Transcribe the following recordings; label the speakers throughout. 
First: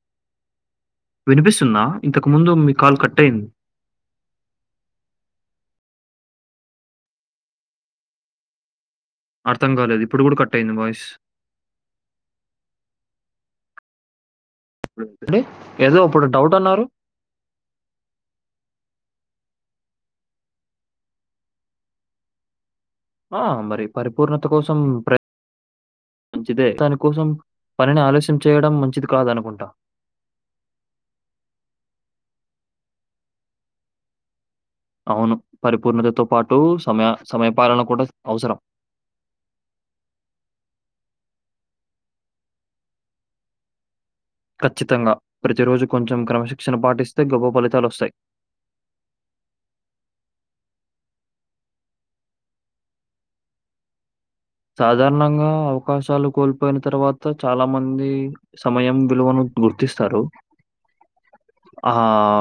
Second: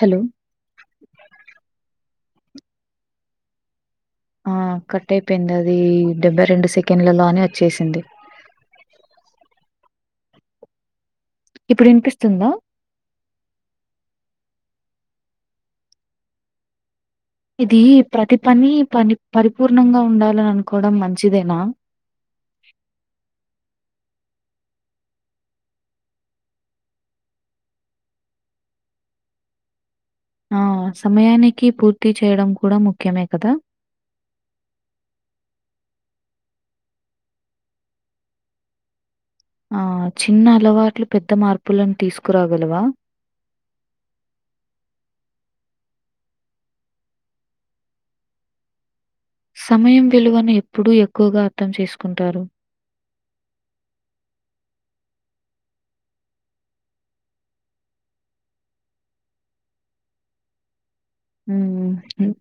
Speaker 1: Hello
Speaker 2: వినిపిస్తుంద ఇంతకు ముందు మీ కాల్ కట్ అయింది
Speaker 1: ఆ కట్ అయిపోయింది అది డెబ్బై రెండు సెకండ్లలో అని వచ్చేసింది
Speaker 2: అర్థం కాలేదు ఇప్పుడు కూడ కట్ అయింది వాయిస్
Speaker 1: ఇప్పుడు వినిపిస్తుంద
Speaker 2: [unintelligible] ఏదో అప్పుడు డౌట్ అన్నారు
Speaker 1: ఇది ప్రతి పని పని పరిపూర్ణంగ ఉండాలని అనుకోవడం మంచిదేనా
Speaker 2: ఆ మరి పరిపూర్ణత కోసం [unintelligible] మంచిదే దానికోసం పనిని ఆలస్యం చేయడం మంచిది కాదు అనుకుంటా
Speaker 1: ఆ సమయానికి పూర్తి చేయడం కూడ ముఖ్యమే కదా
Speaker 2: అవును పరిపూర్ణతతో పాటు సమయ సమయ పాలన కూడా అవసరం
Speaker 1: ఆ చిన్న అలవాట్లు పెద్ద మార్పులను తీసుకురాగలవా
Speaker 2: ఖచ్చితంగా ప్రతి రోజు కొంచెం క్రమశిక్షణ పాటిస్తే గొప్ప ఫలితాలు వస్తాయి
Speaker 1: సమయం విలువను ఎప్పుడూ ఎక్కువగా అర్థం చేసుకుంటారు
Speaker 2: సాధారణంగా అవకాశాలు కోల్పోయిన తర్వాత చాల మంది సమయం విలువను గుర్తిస్తారు
Speaker 1: హ్మ్.
Speaker 2: ఆ
Speaker 1: హ్మ్.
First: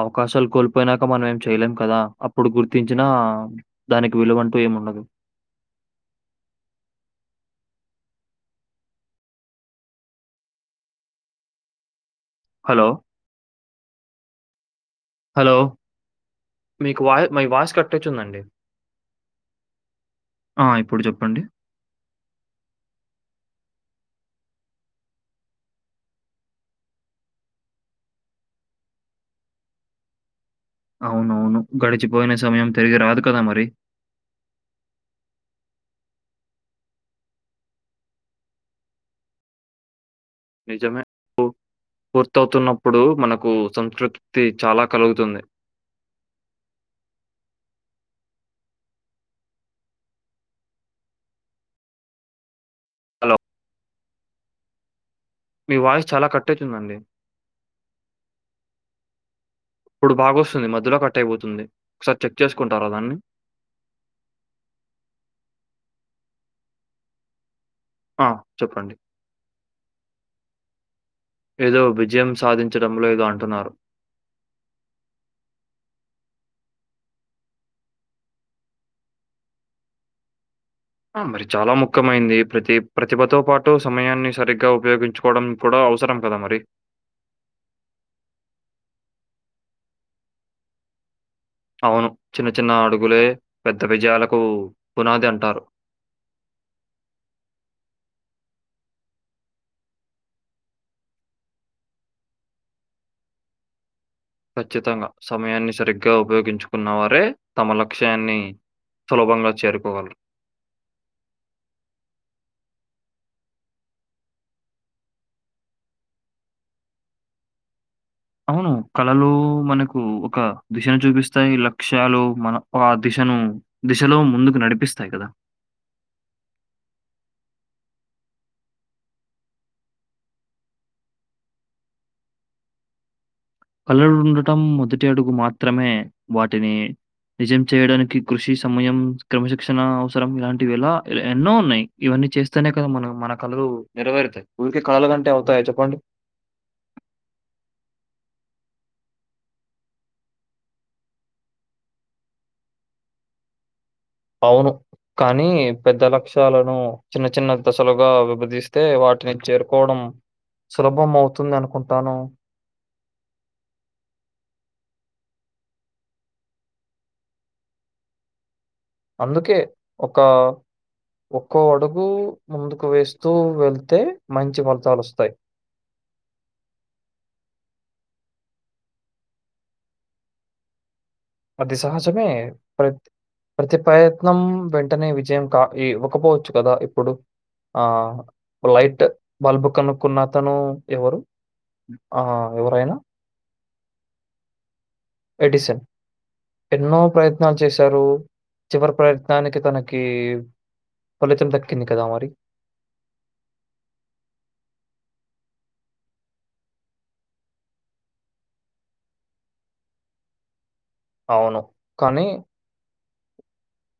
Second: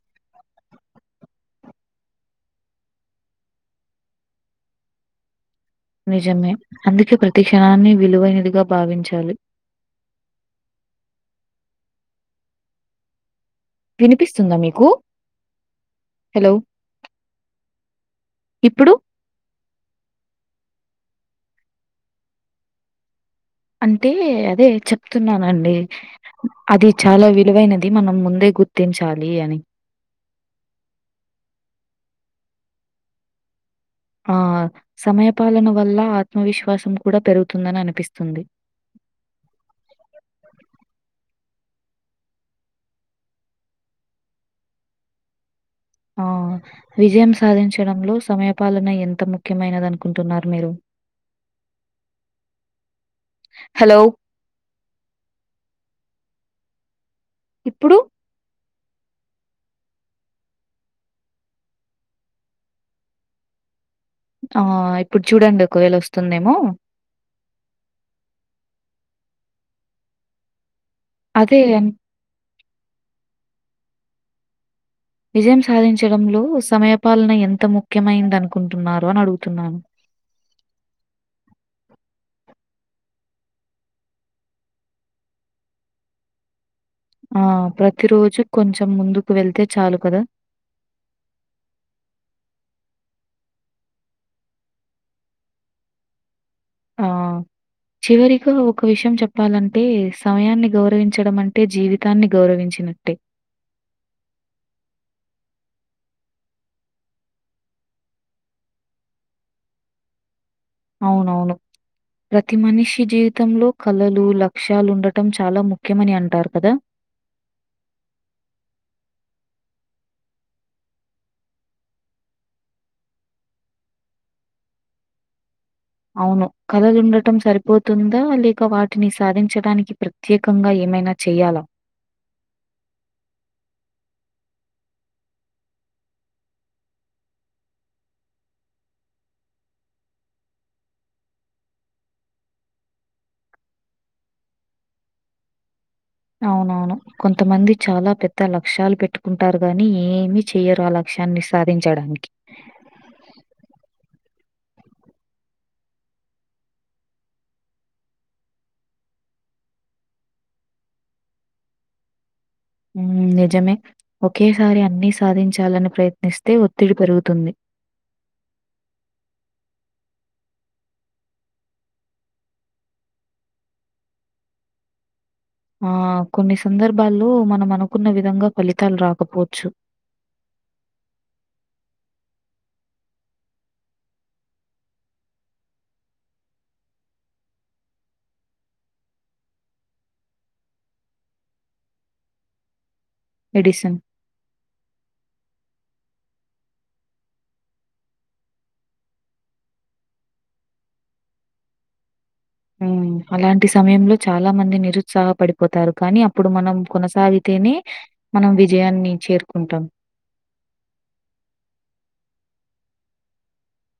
Speaker 2: అవకాశాలు కోల్పోయినాక మనం ఏం చేయలేం కదా అప్పుడు గుర్తించిన దానికి విలువ అంటూ [unintelligible] ఉండదు
Speaker 1: నిజమే అందుకే ప్రతి క్షణాన్ని విలువైనదిగ భావించాలి
Speaker 2: హలో
Speaker 1: వినిపిస్తుంద మీకు
Speaker 2: హలో
Speaker 1: హలో.
Speaker 2: మీకు వా మీ వాయిస్ [unintelligible]
Speaker 1: ఇప్పుడు?
Speaker 2: ఆ ఇప్పుడు చెప్పండి
Speaker 1: అంటే అదే చెప్తున్నానండి అది చాల విలువైనది మనం ముందే గుర్తించాలి అని
Speaker 2: అవునవును గడిచిపోయిన సమయం తిరిగి రాదు కదా మరి
Speaker 1: ఆ సమయ పాలన వల్ల ఆత్మవిశ్వాసం కూడా పెరుగుతుందని అనిపిస్తుంది
Speaker 2: నిజమే పూర్తవుతున్నప్పుడు మనకు సంస్కృతి చాలా కలుగుతుంది
Speaker 1: ఆ విజయం సాధించడంలో సమయ పాలన ఎంత ముఖ్యమైనది అనుకుంటున్నారు మీరు
Speaker 2: హలో!
Speaker 1: హలో
Speaker 2: మీ వాయిస్ చాల కట్ అయితుందండి
Speaker 1: ఇప్పుడు
Speaker 2: ఇప్పుడు బాగాస్తుంది మధ్యలో కట్ అయిపోతుంది ఒకసారి చెక్ చేసుకుంటార దాన్ని
Speaker 1: ఆ ఇప్పుడు చూడండి ఒకవేళ వస్తుందేమో
Speaker 2: ఆ చెప్పండి
Speaker 1: అదే
Speaker 2: ఏదో
Speaker 1: అన్
Speaker 2: విజయం సాధించడంలో ఏదో అంటున్నారు
Speaker 1: విజయం సాధించడంలో సమయ పాలన ఎంత ముఖ్యమైంది అనుకుంటున్నారు అని అడుగుతున్నాను
Speaker 2: ఆ మరి చాల ముఖ్యమైంది ప్రతి ప్రతిభతో పాటు సమయాన్ని సరిగ్గా ఉపయోగించు కోవడం కూడ అవసరం కదా మరి
Speaker 1: ఆ ప్రతి రోజు కొంచెం ముందుకు వెళ్తే చాలు కదా
Speaker 2: అవును చిన్న చిన్న అడుగులే పెద్ద విజయాలకు పునాది అంటారు
Speaker 1: ఆ చివరిగా ఒక విషయం చెప్పాలంటే సమయాన్ని గౌరవించడం అంటే జీవి [unintelligible] గౌవించినట్టే
Speaker 2: ఖచ్చితంగా సమయాన్ని సరిగ్గా ఉపయోగించుకున్న వారే తమ లక్ష్యాన్ని సులభంగా చేరుకోవాలి
Speaker 1: అవునవును ప్రతి మనిషి జీవితంలో కళలు లక్ష్యాలు ఉండటం చాలా ముఖ్యమని అంటారు కదా
Speaker 2: అవును కళలో మనకు ఒక దిశను చూపిస్తాయి లక్ష్యాలు మన ఆ దిశను దిశలో ముందుకు నడిపిస్తాయి కదా
Speaker 1: అవును కథలుండటం సరిపోతుందా లేక వాటిని సాధించడానికి ప్ర ప్రత్యేకంగా ఏమైనా చేయ్యాలా
Speaker 2: కళ్ళలుండటం మొదటి అడుగు మాత్రమే వాటిని నిజం చేయడానికి కృషి సమయం క్రమశిక్షణ అవసరం ఇలాంటివి ఎలా ఎన్నో ఉన్నాయి ఇవన్నీ చేస్తేనే కదా మనం మన కళలు నెరవేరుతాయి ఊరికే కళలు కంటే అవుతాయా చెప్పండి
Speaker 1: అవునవును కొంతమంది చాలా పెద్ద లక్ష్యాలు పెట్టుకుంటారు గాని ఏమి చెయ్యరు అలా లక్ష్యాన్ని సాధించడానికి
Speaker 2: అవును కానీ పెద్ద లక్ష్యాలను చిన్న చిన్న దశలుగా విభజస్తే వాటిని చేరుకోవడం సులభం అవుతుంది అనుకుంటాను
Speaker 1: మ్మ్ నిజమే ఒకేసారి అన్ని సాధించాలని ప్రయత్నిస్తే ఒత్తిడి పెరుగుతుంది
Speaker 2: అందుకే ఒక ఒక్కో అడుగు ముందుకు వేస్తూ వెళ్తే మంచి ఫలితాలు వస్తాయి
Speaker 1: ఆ కొన్ని సందర్భాల్లో మనం అనుకున్న విధంగా ఫలితాలు రాకపోవచ్చు
Speaker 2: అది సహజమే ప్రత్ ప్రతి ప్రయత్నం వెంటనే విజయం కా ఇ ఇవ్వకపోవచ్చు కదా ఇప్పుడు ఆ లైట్ బల్బ్ కనుక్కున్న తను ఎవరు ఆ ఎవరైనా
Speaker 1: ఎడిసన్
Speaker 2: ఎడిసన్ ఎన్నో ప్రయత్నాలు చేశారు చివరి ప్రయత్నానికి తనకి ఫలితం దక్కింది కదా మరి
Speaker 1: హ్మ్. అలాంటి సమయంలో చాలా మంది నిరుత్సాహ పడిపోతారు కానీ అప్పుడు మనం కొనసాగితేనే మనం విజయాన్ని చేరుకుంటాం
Speaker 2: అవును కానీ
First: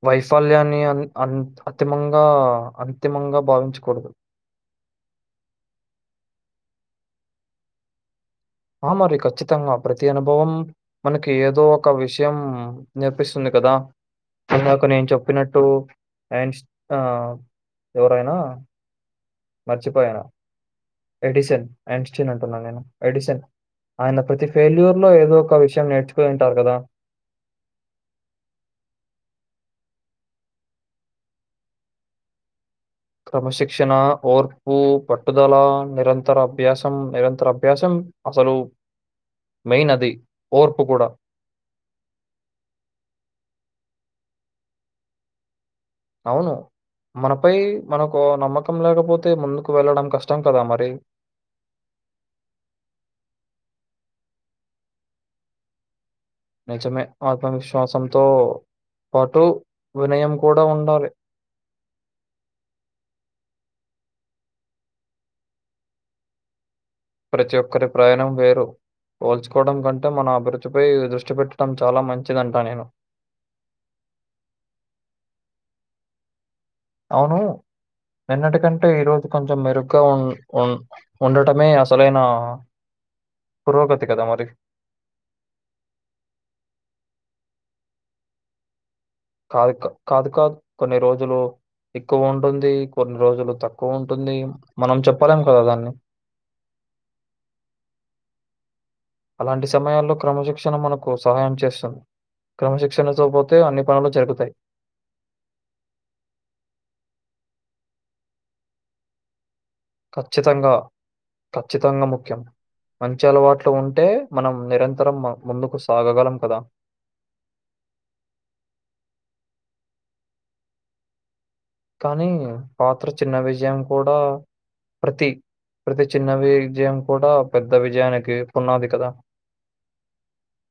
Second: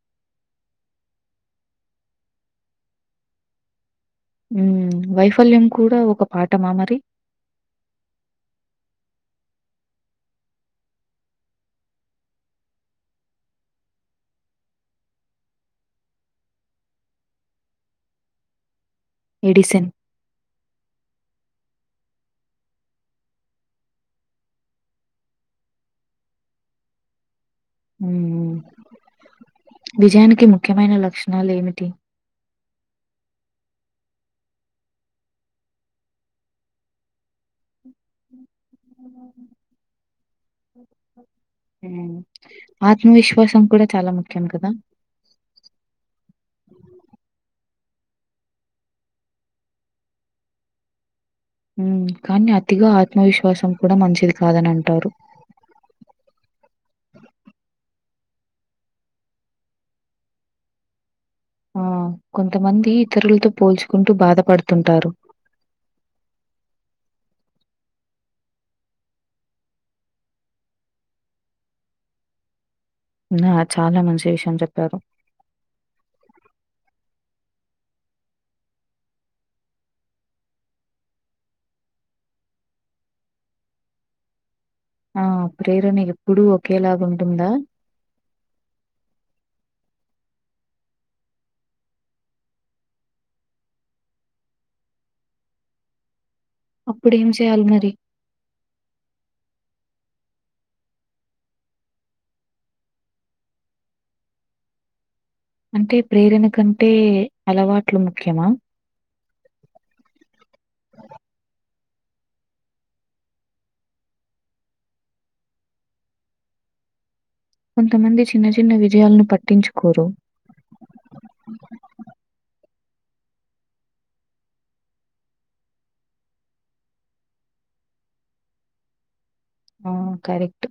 Speaker 2: వైఫల్యాన్ని అ అ అతిమంగా అంతిమంగా భావించకూడదు
Speaker 1: ఉ వైఫల్యం కూడా ఒక పాటమా మరి
Speaker 2: హ మరి ఖచ్చితంగా ప్రతి అనుభవం మనకి ఏదో ఒక విషయం నేర్పిస్తుంది కదా ఇందక నేను చెప్పినట్టు అండ్స్ ఆ ఎవరైనా
Speaker 1: ఎడిసన్.
Speaker 2: మర్చిపోయాను ఎడిసన్ అంన్స్టీన్ అంటున్నా నేను ఎడిసన్ ఆయన ప్రతి ఫెల్యూర్ లో ఏదో ఒక విషయం నేర్చుకున్ని ఉంటారు కదా
Speaker 1: మ్మ్ విజయానికి ముఖ్యమైన లక్షణాలు ఏమిటి
Speaker 2: క్రమశిక్షణ ఓర్పు పట్టుదల నిరంతర అభ్యాసం నిరంతర అభ్యాసం అసలు
Speaker 1: ఉ
Speaker 2: మెయిన్ అది ఓర్పు కూడా
Speaker 1: మ్మ్ ఆత్మవిశ్వాసం కూడా చాలా ముఖ్యం కదా
Speaker 2: అవును మనపై మనకు నమ్మకం లేకపోతే ముందుకు వెళ్ళడం కష్టం కదా మరి
Speaker 1: మ్మ్ కానీ అతిగా ఆత్మవిశ్వాసం కూడా మంచిది కాదని అంటారు
Speaker 2: నిజమే ఆత్మవిశ్వాసంతో పాటు వినయం కూడా ఉండాలి
Speaker 1: ఆ కొంతమంది ఇతరులతో పోల్చుకుంటూ బాధపడుతుంటారు
Speaker 2: ప్రతి ఒక్కరి ప్రయాణం వేరు పోల్చుకోవడం కంటే మన అభిరుృద్ధి పై దృష్టి పెట్టడం చాలా మంచిదంట నేను
Speaker 1: నా చాలా మంచి విషయం చెప్పారు
Speaker 2: అవును నిన్నటికంటే ఈరోజు కొంచెం మెరుగ్గా ఉన్ ఉన్ ఉండటమే అసలైన పురోగతి కదా మరి
Speaker 1: ఆ ప్రేరణ ఎప్పుడు ఒకేలాగా ఉంటుందా
Speaker 2: కాదు కాదు కాదు కొన్ని రోజులు ఎక్కువ ఉంటుంది కొన్ని రోజులు తక్కువ ఉంటుంది మనం చెప్పలేం కదా దాన్ని
Speaker 1: అప్పుడు ఏం చేయాలి మరి
Speaker 2: అలాంటి సమయాల్లో క్రమశిక్షణ మనకు సహాయం చేస్తది క్రమశిక్షణతో పోతే అన్ని పనులు జరుగుతాయి
Speaker 1: అంటే ప్రేరణ కంటే అలవాట్లు ముఖ్యమా
Speaker 2: ఖచ్చితంగా ఖచ్చితంగా ముఖ్యం మంచి అలవాట్లు ఉంటే మనం నిరంతరం ము ముందుకు సాగగలం కదా
Speaker 1: కొంతమంది చిన్న చిన్న విజయాలను పట్టించుకోరు
Speaker 2: కానీ పాత్ర చిన్న విజయం కూడా ప్రతి ప్రతి చిన్న విజయం కూడా పెద్ద విజయానికి పునాది కదా
Speaker 1: ఆ కరెక్ట్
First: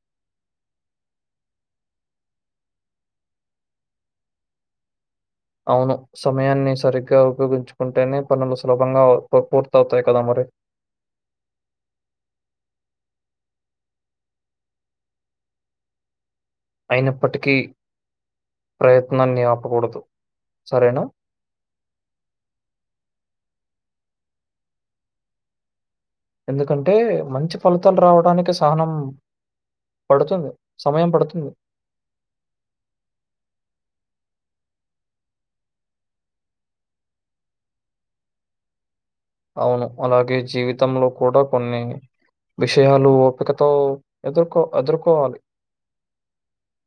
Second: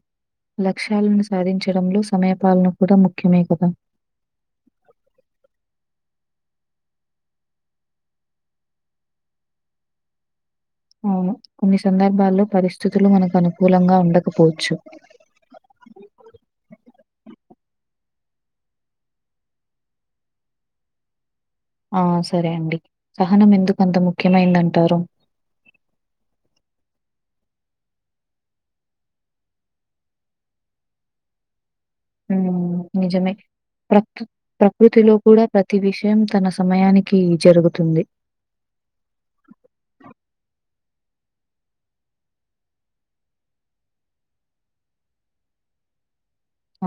Speaker 1: లక్ష్యాలను సాధించడంలో సమయ పాలన కూడా ముఖ్యమే కదా
Speaker 2: అవును సమయాన్ని సరిగ్గా ఉపయోగించుకుంటేనే పనులు సులభంగా అ పు పూర్తి అవుతాయి కదా మరి
Speaker 1: అవును కొన్ని సందర్భాల్లో పరిస్థితులు మనకు అనుకూలంగా ఉండకపోవచ్చు
Speaker 2: అయినప్పటికీ ప్రయత్నాన్ని ఆపకూడదు సరేనా
Speaker 1: ఆ సరే అండి సహనం ఎందుకు అంత ముఖ్యమైంది అంటారు
Speaker 2: ఎందుకంటే మంచి ఫలితాలు రావడానికి సహనం పడుతుంది సమయం పడుతుంది
Speaker 1: మ్మ్ నిజమే ప్రకు ప్రకృతిలో కూడా ప్రతి విషయం తన సమయానికి జరుగుతుంది
Speaker 2: అవును అలాగే జీవితంలో కూడా కొన్ని విషయాలు ఓపికతో ఎదుర్కో ఎదుర్కోవాలి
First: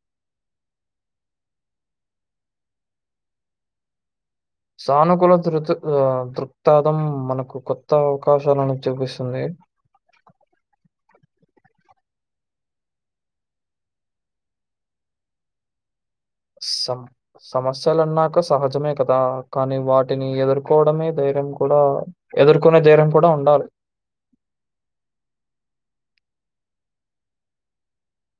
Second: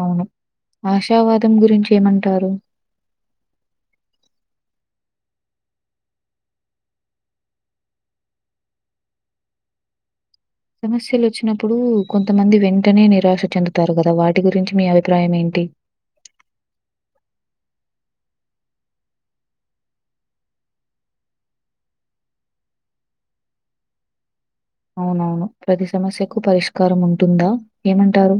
Speaker 1: అవును ఆశావాదం గురించి ఏమంటారు
Speaker 2: సానుకూల దృ రుతు ఆ దృక్తాదం మనకు కొత్త అవకాశాలనేది చూపిస్తుంది
Speaker 1: సమస్యలు వచ్చినప్పుడు కొంతమంది వెంటనే నిరాశ చెందుతారు కదా వాటి గురించి మీ అభిప్రాయం ఏంటి
Speaker 2: స సమస్యలన్నాక సహజమే కదా కానీ వాటిని ఎదుర్కోవడమే ధైర్యం కూడా ఎదుర్కొనే ధైర్యం కూడా ఉండాలి
Speaker 1: అవునవును ప్రతి సమస్యకు పరిష్కారం ఉంటుందా ఏమంటారు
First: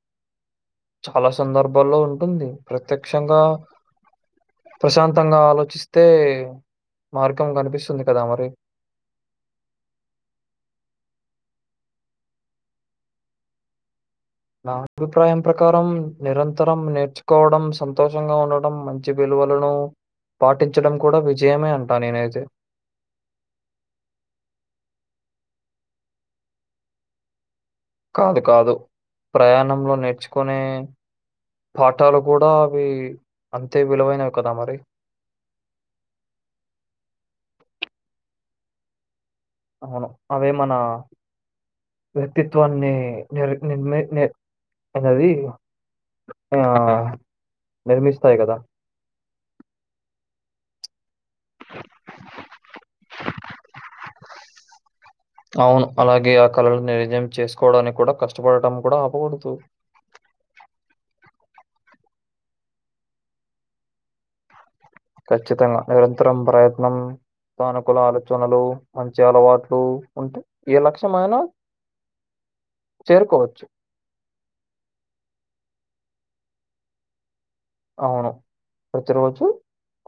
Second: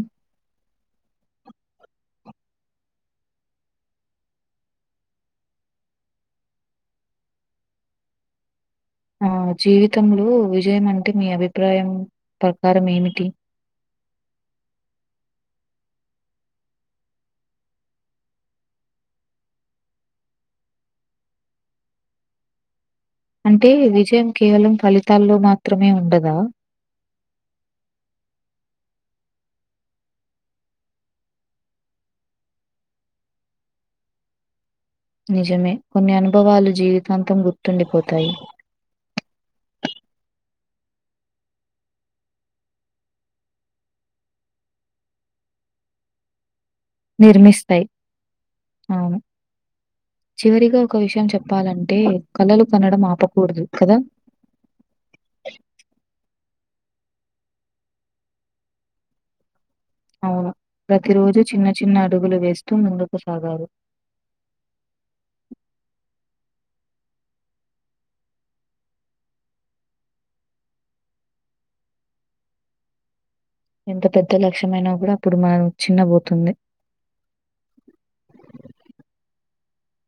Speaker 2: చాలా సందర్భాల్లో ఉంటుంది ప్రత్యక్షంగా ప్రశాంతంగా ఆలోచిస్తే మార్గం కనిపిస్తుంది కదా మరి
Speaker 1: ఆ జీవితంలో విజయం అంటే మీ అభిప్రాయం ప్రకారం ఏమిటి
Speaker 2: నా అభిప్రాయం ప్రకారం నిరంతరం నేర్చుకోవడం సంతోషంగా ఉండటడం మం చి విలువలను పాటించడం కూడా విజయమే అంటా నేనైతే
Speaker 1: అంటే విజయం కేవలం ఫలితాల్లో మాత్రమే ఉండదా
Speaker 2: కాదు కాదు ప్రయాణంలో నేర్చుకునే పాఠాలు కూడా అవి అంతే విలువైనవి కదా మరి
Speaker 1: నిజమే కొన్ని అనుభవాలు జీవితాంతం గుర్తుండిపోతాయి
Speaker 2: అవును అవే మన వ్యక్తిత్వాన్ని నిర్ నిర్మి అనేది ఆ
Speaker 1: నిర్మిస్తాయి అవును చివరిగా ఒక విషయం చెప్పాలంటే కళలు కనడం ఆపకూడదు కదా
Speaker 2: అవును అలాగే ఆ కళలను నిర్ణయం చేసుకోవడానికి కూడా కష్టపడటం కూడా ఆపకూడదు
Speaker 1: అవును ప్రతి రోజు చిన్న చిన్న అడుగులు వేస్తూ ముందుకు సాగారు
Speaker 2: ఖచ్చితంగా నిరంతరం ప్రయత్నం స్థనుకూల ఆలోచనలు మంచి అలవాట్లు ఉంటే ఏ లక్ష్యం అయినా చేరుకోవచ్చు
Speaker 1: ఎంత పెద్ద లక్ష్యంమయినా కూడా అప్పుడు మనం చిన్న పోతుంది
Speaker 2: అవును ప్రతిరోజు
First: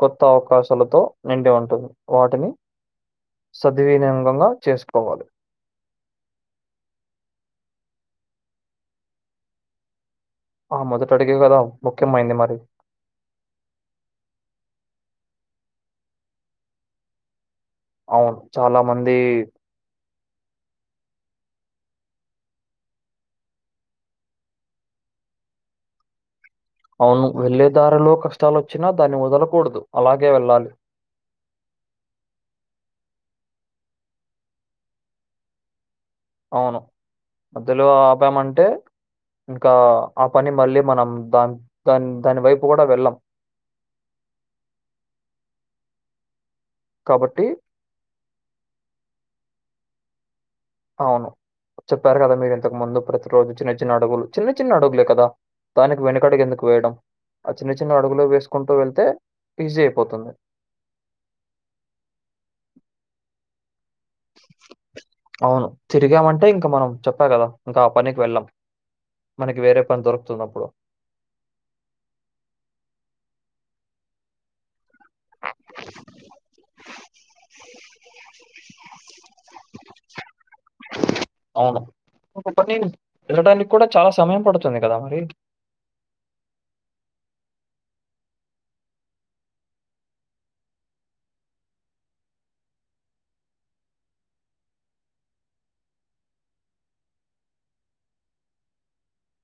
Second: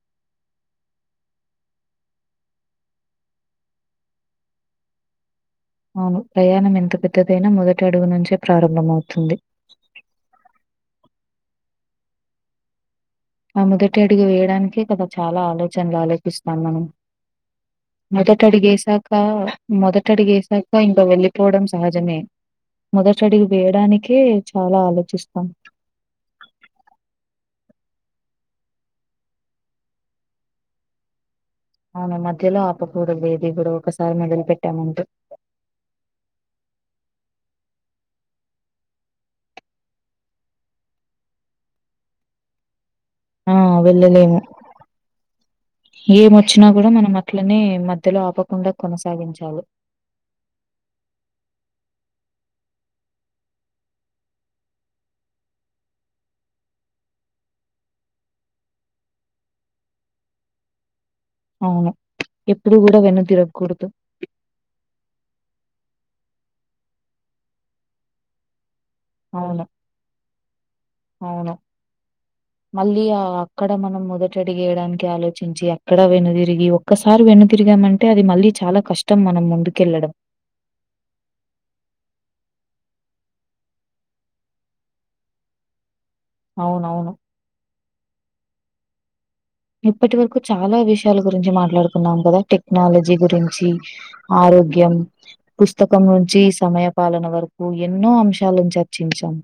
Speaker 2: కొత్త అవకాశాలతో నిండి ఉంటుంది వాటిని సద్వినియోగంగా చేసుకోవాలి
Speaker 1: అవును ప్రయాణం ఎంత పెద్దదైనా మొదటి అడుగు నుంచే ప్రారంభం అవుతుంది
Speaker 2: ఆ మొదట అడిగే కదా ముఖ్యమైంది మరి
Speaker 1: ఆ మొదటి అడుగు వేయడానికే కదా చాలా ఆలోచనలు ఆలోపిస్తాం మనం
Speaker 2: అవును. చాలా
Speaker 1: మొదటడిగేశాక
Speaker 2: మంది
Speaker 1: మొదటడిగేశాక ఇంకా వెళ్ళిపోవడం సహజమే మొదట అడిగు వేయడానికే చాలా ఆలోచిస్తాం
Speaker 2: అవును వెళ్ళే దారిలో కష్టాలు వచ్చినా దాన్ని వదలకూడదు అలాగే వెళ్ళాలి
Speaker 1: అవును మధ్యలో ఆపకూడదు ఏది కూడా ఒకసారి మొదలి పెట్టామంటూ
Speaker 2: అవును మధ్యలో ఆపామంటే ఇంకా ఆ పని మళ్ళీ మనం దాన్ దాన్ దాని వైపు కూడా వెళ్ళాం
Speaker 1: ఆ వెళ్ళలేము ఎమో వచ్చినా కూడా మనం
Speaker 2: కాబట్టి
Speaker 1: అట్లనే మధ్యలో ఆపకుండా కొనసాగించాలి
Speaker 2: అవును చెప్పారు కదా మీరు ఇంతకు ముందు ప్రతి రోజు చిన్న చిన్న అడుగులు చిన్న చిన్న అడుగులే కదా దానికి వెనకడుగు ఎందుకు వేయడం ఆ చిన్న చిన్న అడుగులే వేసుకుంటూ వెళ్తే ఈజీ అయిపోతుంది
Speaker 1: అవును ఎప్పుడు కూడా వెన్ను తిరగకూడదు
Speaker 2: అవును తిరిగామంటే ఇంకా మనం చెప్పా కదా ఇంకా ఆ పనికి వెళ్ళాం మనకి
Speaker 1: అవును
Speaker 2: వేరే పని దొరుకుతుందప్పుడు
Speaker 1: అవును మళ్ళీ అక్కడ మనం మొదట అడిగేయడానికి ఆలో చర్చించి అక్కడ వెన్ను తిరిగి ఒక్కసారి వెన్ను తిరిగామంటే అది మళ్ళీ చాలా కష్టం మనం ముందుకెళ్ళడం
Speaker 2: అవును ఒక పని వెళ్ళడానికి కూడా చాలా సమయం పడుతుంది కదా మరి
Speaker 1: అవునవును ఇప్పటి వరకు చాలా విషయాల గురించి మాట్లాడుకున్నాం కదా టెక్నాలజీ గురించి ఆరోగ్యం పుస్తకం నుంచి సమయ పాలన వరకు ఎన్నో అంశాలను చర్చించాం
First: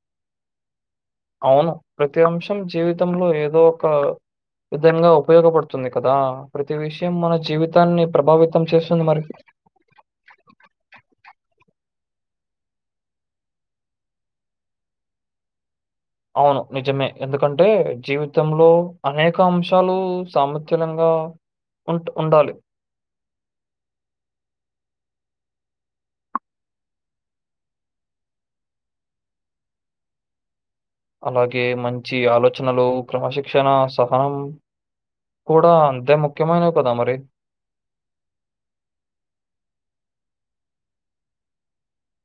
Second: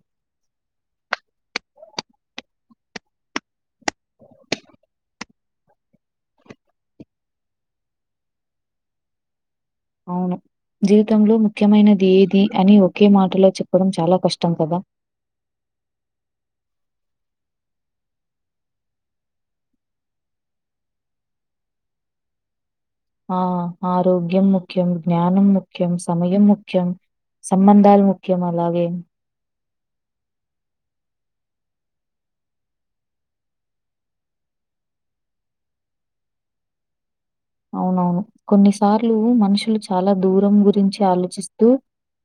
Speaker 2: అవును ప్రతి అంశం జీవితంలో ఏదో ఒక విధంగా ఉపయోగపడుతుంది కదా ప్రతి విషయం మన జీవితాన్ని ప్రభావితం చేస్తుంది మరి
Speaker 1: అవును జీవితంలో ముఖ్యమైనది ఏది అని ఒకే మాటలో చెప్పడం చాలా కష్టం కదా
Speaker 2: అవును నిజమే ఎందుకంటే జీవితంలో అనేక అంశాలు సామతలంగా ఉంట్ ఉండాలి
Speaker 1: ఆ ఆరోగ్యం ముఖ్యం, జ్ఞానం ముఖ్యం, సమయం ముఖ్యం. సమ్మందాలు ముఖ్యం అలాగే
Speaker 2: అలాగే మంచి ఆలోచనలు క్రమశిక్షణ సహనం కూడా అంతే ముఖ్యమైనవి కదా మరి
Speaker 1: అవునవును కొన్నిసార్లు మనుషులు చాలా దూరం గురించి ఆలోచిస్తూ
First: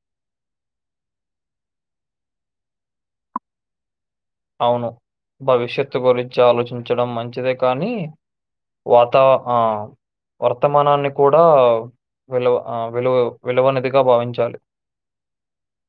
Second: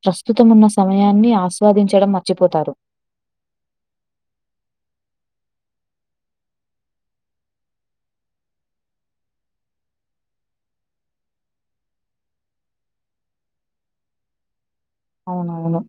Speaker 1: ప్రస్తుతం ఉన్న సమయాన్ని ఆస్వాదించడం మర్చిపోతారు
Speaker 2: అవును భవిష్యత్తు గురించి ఆలోచించడం మంచిదే కానీ వాతావరణ ఆ వర్తమానాన్ని కూడా విలువ విలువ విలువనదిగా భావించాలి
Speaker 1: అవునవును